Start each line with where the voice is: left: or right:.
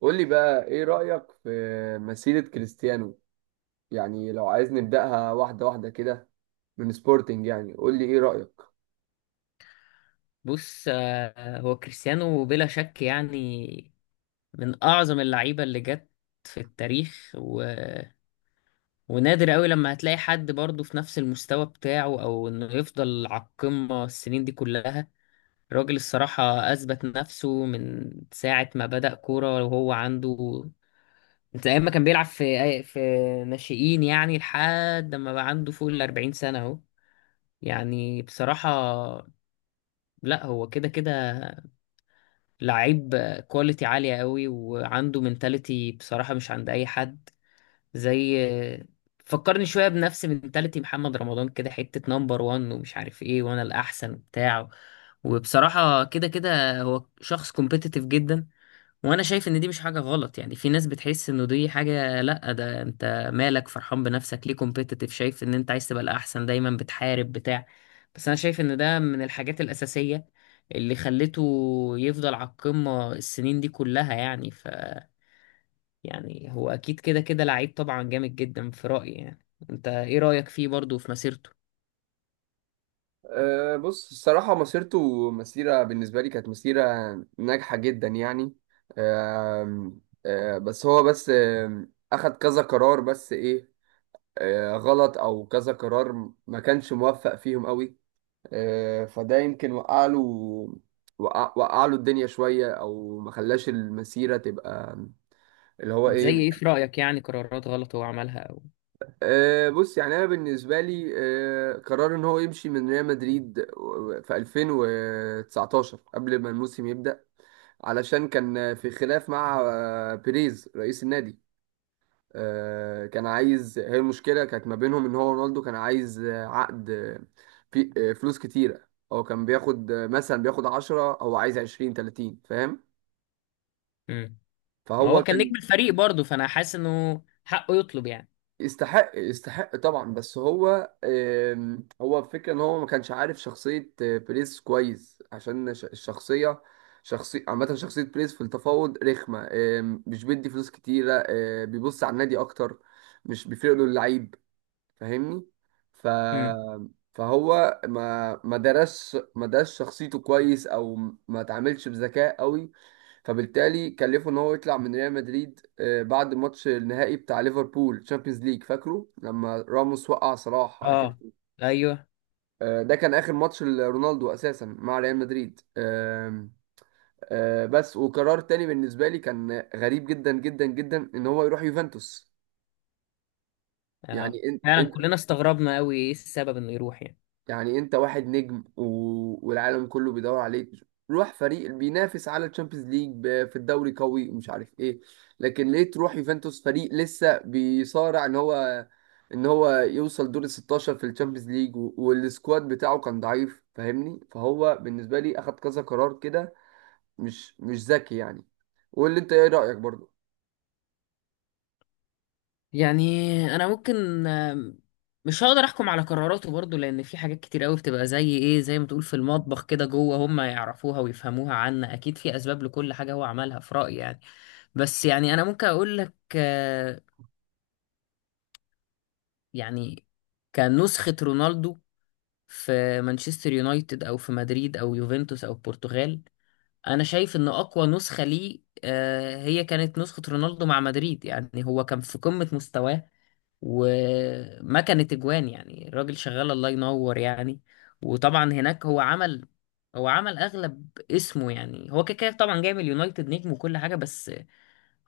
right: قول لي بقى ايه رأيك في مسيرة كريستيانو؟ يعني لو عايز نبدأها واحدة واحدة كده من سبورتنج، يعني قول لي ايه رأيك.
left: بص، هو كريستيانو بلا شك، يعني من أعظم اللعيبة اللي جت في التاريخ ونادر قوي لما هتلاقي حد برضه في نفس المستوى بتاعه، أو إنه يفضل على القمة السنين دي كلها. الراجل الصراحة أثبت نفسه من ساعة ما بدأ كورة وهو عنده، من أيام ما كان بيلعب في ناشئين، يعني لحد ما بقى عنده فوق الأربعين سنة أهو. يعني بصراحة، لا هو كده كده لعيب كواليتي عالية قوي، وعنده منتاليتي بصراحة مش عند أي حد. زي، فكرني شوية بنفس منتاليتي محمد رمضان كده، حتة نمبر وان ومش عارف ايه وأنا الأحسن وبتاع. وبصراحة كده كده هو شخص كومبيتيتيف جدا، وانا شايف ان دي مش حاجه غلط. يعني في ناس بتحس انه دي حاجه، لا ده انت مالك فرحان بنفسك؟ ليه كومبيتيتيف شايف ان انت عايز تبقى الاحسن دايما بتحارب بتاع. بس انا شايف ان ده من الحاجات الاساسيه اللي خلته يفضل على القمه السنين دي كلها. يعني يعني هو اكيد كده كده لعيب طبعا جامد جدا في رايي. يعني انت ايه رايك فيه برضه في مسيرته؟
right: بص، الصراحة مسيرته مسيرة بالنسبة لي كانت مسيرة ناجحة جدا يعني. أم أه بس هو بس أم، أخد كذا قرار بس ايه، غلط، او كذا قرار ما كانش موفق فيهم قوي. فده يمكن وقع له، وقع له الدنيا شوية، او ما خلاش المسيرة تبقى اللي هو
left: زي
right: ايه.
left: ايه في رايك، يعني قرارات غلط هو عملها او؟
right: بص، يعني انا بالنسبه لي قرار ان هو يمشي من ريال مدريد في 2019 قبل ما الموسم يبدا، علشان كان في خلاف مع بيريز رئيس النادي. آه، كان عايز، هي المشكله كانت ما بينهم ان هو رونالدو كان عايز عقد، آه، في آه، فلوس كتيره. هو كان بياخد مثلا بياخد 10، هو عايز 20، 30، فاهم؟
left: مم. ما
right: فهو
left: هو كان
right: كان،
left: نجم الفريق برضه، فانا حاسس انه حقه يطلب
right: يستحق، يستحق طبعا. بس هو هو الفكرة ان هو ما كانش عارف شخصية بريز كويس، عشان الشخصية، شخصية عامة، شخصية بريز في التفاوض رخمة. مش بيدي فلوس كتيرة، بيبص على النادي اكتر، مش بيفرق له اللعيب، فاهمني؟ ف
left: يعني.
right: فهو ما درس شخصيته كويس، او ما تعاملش بذكاء قوي. فبالتالي كلفه ان هو يطلع من ريال مدريد بعد ماتش النهائي بتاع ليفربول تشامبيونز ليج، فاكره لما راموس وقع صلاح على كده.
left: اه. ايوه.
right: ده كان اخر ماتش لرونالدو اساسا مع ريال مدريد. آم، آه، بس وقرار تاني بالنسبه لي كان غريب جدا جدا جدا، ان هو يروح يوفنتوس.
left: اه،
right: يعني،
left: فعلا كلنا استغربنا قوي ايه السبب انه يروح يعني؟
right: يعني انت واحد نجم، و... والعالم كله بيدور عليك، روح فريق بينافس على الشامبيونز ليج، ب... في الدوري قوي ومش عارف ايه. لكن ليه تروح يوفنتوس، فريق لسه بيصارع ان هو، ان هو يوصل دور ال 16 في الشامبيونز ليج، و... والسكواد بتاعه كان ضعيف، فاهمني؟ فهو بالنسبة لي اخد كذا قرار كده مش ذكي يعني. واللي، انت ايه رأيك برضو؟
left: يعني انا ممكن، مش هقدر احكم على قراراته برضو، لان في حاجات كتير قوي بتبقى زي ايه، زي ما تقول في المطبخ كده جوه هم يعرفوها ويفهموها. عنا اكيد في اسباب لكل حاجة هو عملها في رأيي يعني. بس يعني انا ممكن اقول لك، يعني كنسخة رونالدو في مانشستر يونايتد او في مدريد او يوفنتوس او البرتغال، انا شايف ان اقوى نسخة ليه، هي كانت نسخة رونالدو مع مدريد. يعني هو كان في قمة مستواه وما كانت اجوان، يعني الراجل شغال الله ينور يعني. وطبعا هناك هو عمل اغلب اسمه. يعني هو كده كده طبعا جاي من اليونايتد نجم وكل حاجة. بس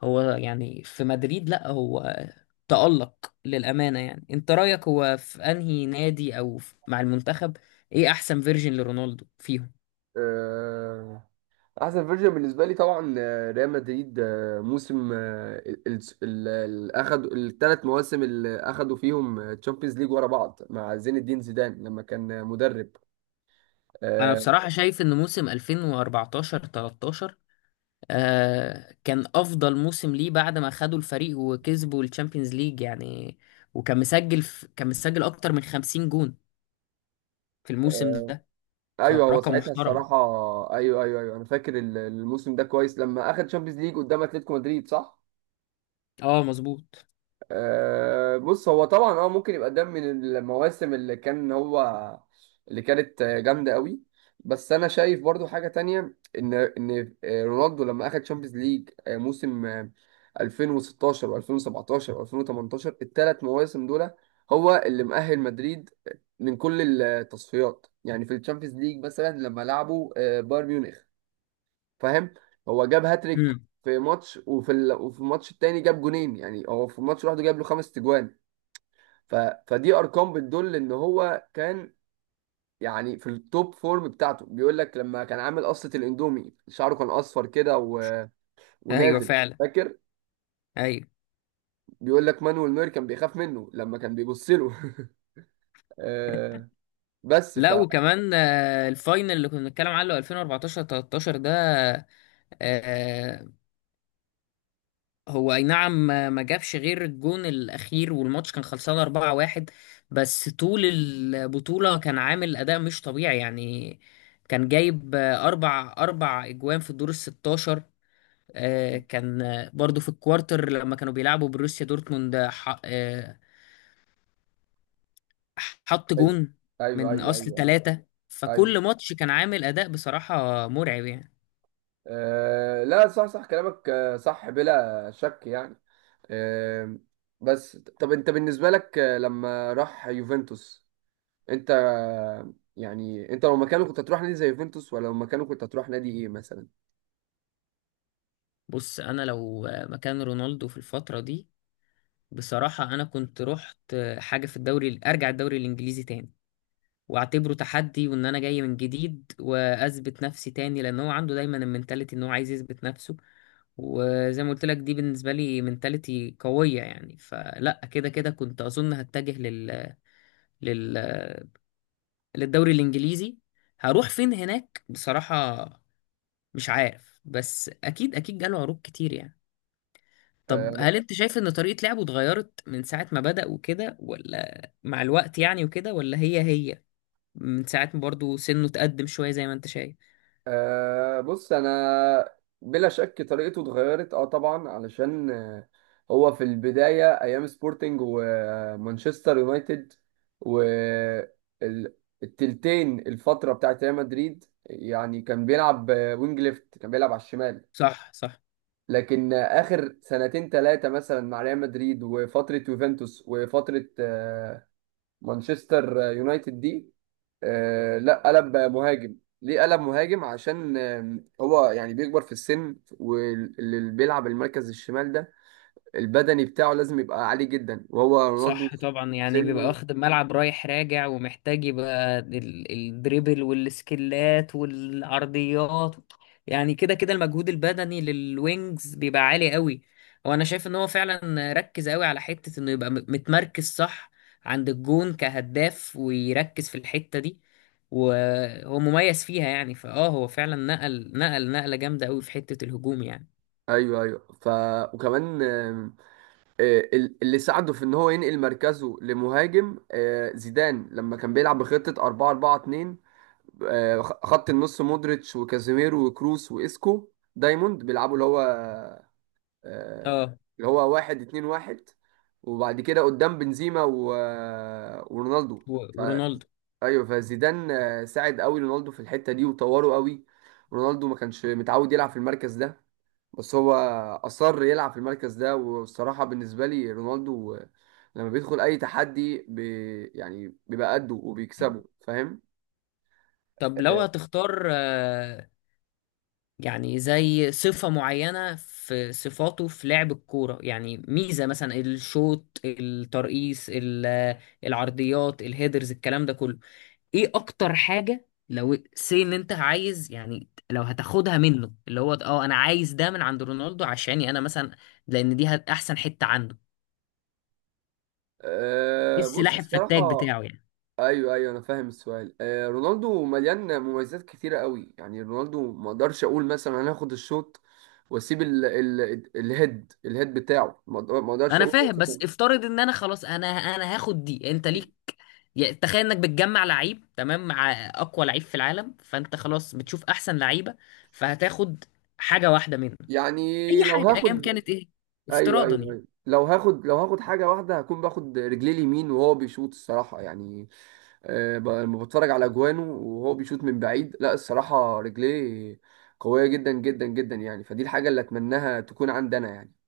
left: هو يعني في مدريد، لا هو تألق للأمانة. يعني انت رأيك، هو في انهي نادي او مع المنتخب، ايه احسن فيرجن لرونالدو فيهم؟
right: آه، احسن فيرجن بالنسبه لي طبعا ريال مدريد، موسم، اخد الثلاث مواسم اللي اخدوا فيهم تشامبيونز ليج ورا بعض مع زين الدين زيدان لما كان مدرب.
left: انا
right: آه،
left: بصراحة شايف ان موسم 2014 13، آه كان افضل موسم ليه بعد ما خدوا الفريق وكسبوا الشامبيونز ليج يعني. وكان مسجل في كان مسجل اكتر من 50 جون في الموسم
right: آه،
left: ده.
right: ايوه هو
left: فرقم
right: ساعتها
left: محترم.
right: الصراحه، ايوه ايوه ايوه، انا فاكر الموسم ده كويس لما اخد تشامبيونز ليج قدام اتلتيكو مدريد، صح.
left: اه مظبوط.
right: بص هو طبعا اه ممكن يبقى ده من المواسم اللي كان هو، اللي كانت جامده قوي. بس انا شايف برضو حاجه تانية ان رونالدو لما اخد تشامبيونز ليج موسم 2016 و2017 و2018، الثلاث مواسم دول هو اللي مؤهل مدريد من كل التصفيات. يعني في الشامبيونز ليج مثلا لما لعبوا بايرن ميونخ، فاهم؟ هو جاب هاتريك
left: امم.
right: في ماتش، وفي الماتش التاني جاب جونين. يعني هو في الماتش لوحده جاب له خمس تجوان. ف... فدي ارقام بتدل ان هو كان يعني في التوب فورم بتاعته. بيقول لك لما كان عامل قصة الاندومي، شعره كان اصفر كده، و...
left: ايوه
right: ونازل،
left: فعلا.
right: فاكر؟
left: ايوه.
right: بيقول لك مانويل نوير كان بيخاف منه لما كان بيبص له. آه، بس ف
left: لا وكمان الفاينل اللي كنا بنتكلم عنه 2014 13 ده، آه هو اي نعم ما جابش غير الجون الاخير، والماتش كان خلصان 4-1. بس طول البطولة كان عامل اداء مش طبيعي يعني. كان جايب، اربع اجوان في الدور ال 16. كان، برضو في الكوارتر لما كانوا بيلعبوا بروسيا دورتموند، حط
right: ايوه
left: جون
right: ايوه
left: من
right: ايوه
left: اصل
right: ايوه
left: ثلاثة.
right: ايوه.
left: فكل ماتش كان عامل اداء بصراحة مرعب يعني.
right: لا صح، صح كلامك، صح بلا شك يعني. آم، بس طب انت بالنسبة لك لما راح يوفنتوس، انت يعني انت لو مكانه كنت هتروح نادي زي يوفنتوس، ولا لو مكانه كنت هتروح نادي ايه مثلا؟
left: بص انا لو، مكان رونالدو في الفترة دي، بصراحة أنا كنت رحت حاجة في الدوري. أرجع الدوري الإنجليزي تاني وأعتبره تحدي، وإن أنا جاي من جديد وأثبت نفسي تاني، لأن هو عنده دايما المنتاليتي إن هو عايز يثبت نفسه. وزي ما قلت لك دي بالنسبة لي منتاليتي قوية يعني. فلا كده كده كنت أظن هتجه لل... للدوري الإنجليزي. هروح فين هناك بصراحة، مش عارف. بس أكيد أكيد جاله عروض كتير يعني.
right: آه،
left: طب
right: انا
left: هل انت شايف ان طريقة لعبه اتغيرت من ساعة ما بدأ وكده، ولا مع الوقت يعني وكده، ولا هي هي من ساعة ما برضه سنه اتقدم شوية زي ما انت شايف؟
right: آه، بص انا، بلا شك طريقته اتغيرت، اه طبعا. علشان هو في البداية ايام سبورتنج ومانشستر يونايتد والتلتين الفترة بتاعت ريال مدريد، يعني كان بيلعب وينج ليفت، كان بيلعب على الشمال.
left: صح، صح.
right: لكن اخر سنتين ثلاثه مثلا مع ريال مدريد، وفتره يوفنتوس، وفتره مانشستر يونايتد دي، لا قلب مهاجم. ليه قلب مهاجم؟ عشان هو يعني بيكبر في السن، واللي بيلعب المركز الشمال ده البدني بتاعه لازم يبقى عالي جدا، وهو رونالدو
left: صح طبعا، يعني بيبقى
right: سنه.
left: واخد الملعب رايح راجع ومحتاج يبقى الدريبل والسكلات والعرضيات. يعني كده كده المجهود البدني للوينجز بيبقى عالي قوي. وانا شايف ان هو فعلا ركز قوي على حتة انه يبقى متمركز صح عند الجون كهداف، ويركز في الحتة دي وهو مميز فيها. يعني فاه هو فعلا نقلة جامدة قوي في حتة الهجوم يعني.
right: ايوه ايوه. وكمان اللي ساعده في ان هو ينقل مركزه لمهاجم زيدان لما كان بيلعب بخطة 4 4 2، خط النص مودريتش وكازيميرو وكروس وإسكو، دايموند بيلعبوا اللي هو، آه،
left: اه.
right: اللي هو واحد اتنين واحد. وبعد كده قدام بنزيما و ورونالدو
left: ورونالدو.
right: ايوه، فزيدان ساعد قوي رونالدو في الحته دي وطوره قوي. رونالدو ما كانش متعود يلعب في المركز ده، بس هو اصر يلعب في المركز ده. والصراحه بالنسبه لي رونالدو لما بيدخل اي تحدي بي، يعني بيبقى قده وبيكسبه، فاهم؟
left: طب لو هتختار، يعني زي صفة معينة في صفاته في لعب الكورة، يعني ميزة، مثلا الشوط، الترقيص، العرضيات، الهيدرز، الكلام ده كله، ايه اكتر حاجة لو سي ان انت عايز، يعني لو هتاخدها منه، اللي هو اه انا عايز ده من عند رونالدو عشاني انا مثلا، لان دي احسن حتة عنده، ايه
right: بص،
left: السلاح الفتاك
right: الصراحة،
left: بتاعه يعني؟
right: أيوه أيوه، أنا فاهم السؤال. رونالدو مليان مميزات كتيرة قوي. يعني رونالدو ما أقدرش أقول مثلا أنا هاخد الشوط وأسيب ال الهيد، بتاعه. ما أقدرش
left: انا
right: أقول
left: فاهم، بس
right: مثلا.
left: افترض ان انا خلاص انا هاخد دي، انت ليك. يعني تخيل انك بتجمع لعيب تمام مع اقوى لعيب في العالم، فانت خلاص بتشوف احسن لعيبه فهتاخد حاجه واحده منه،
right: يعني
left: اي
right: لو
left: حاجه ايا
right: هاخد،
left: كانت ايه؟
right: ايوه
left: افتراضا
right: ايوه
left: يعني.
right: ايوه، لو هاخد، لو هاخد حاجه واحده، هكون باخد رجليه اليمين وهو بيشوط، الصراحه يعني. لما بتفرج على اجوانه وهو بيشوط من بعيد، لا الصراحه، رجليه قويه جدا جدا جدا يعني. فدي الحاجه اللي اتمناها تكون عندنا يعني.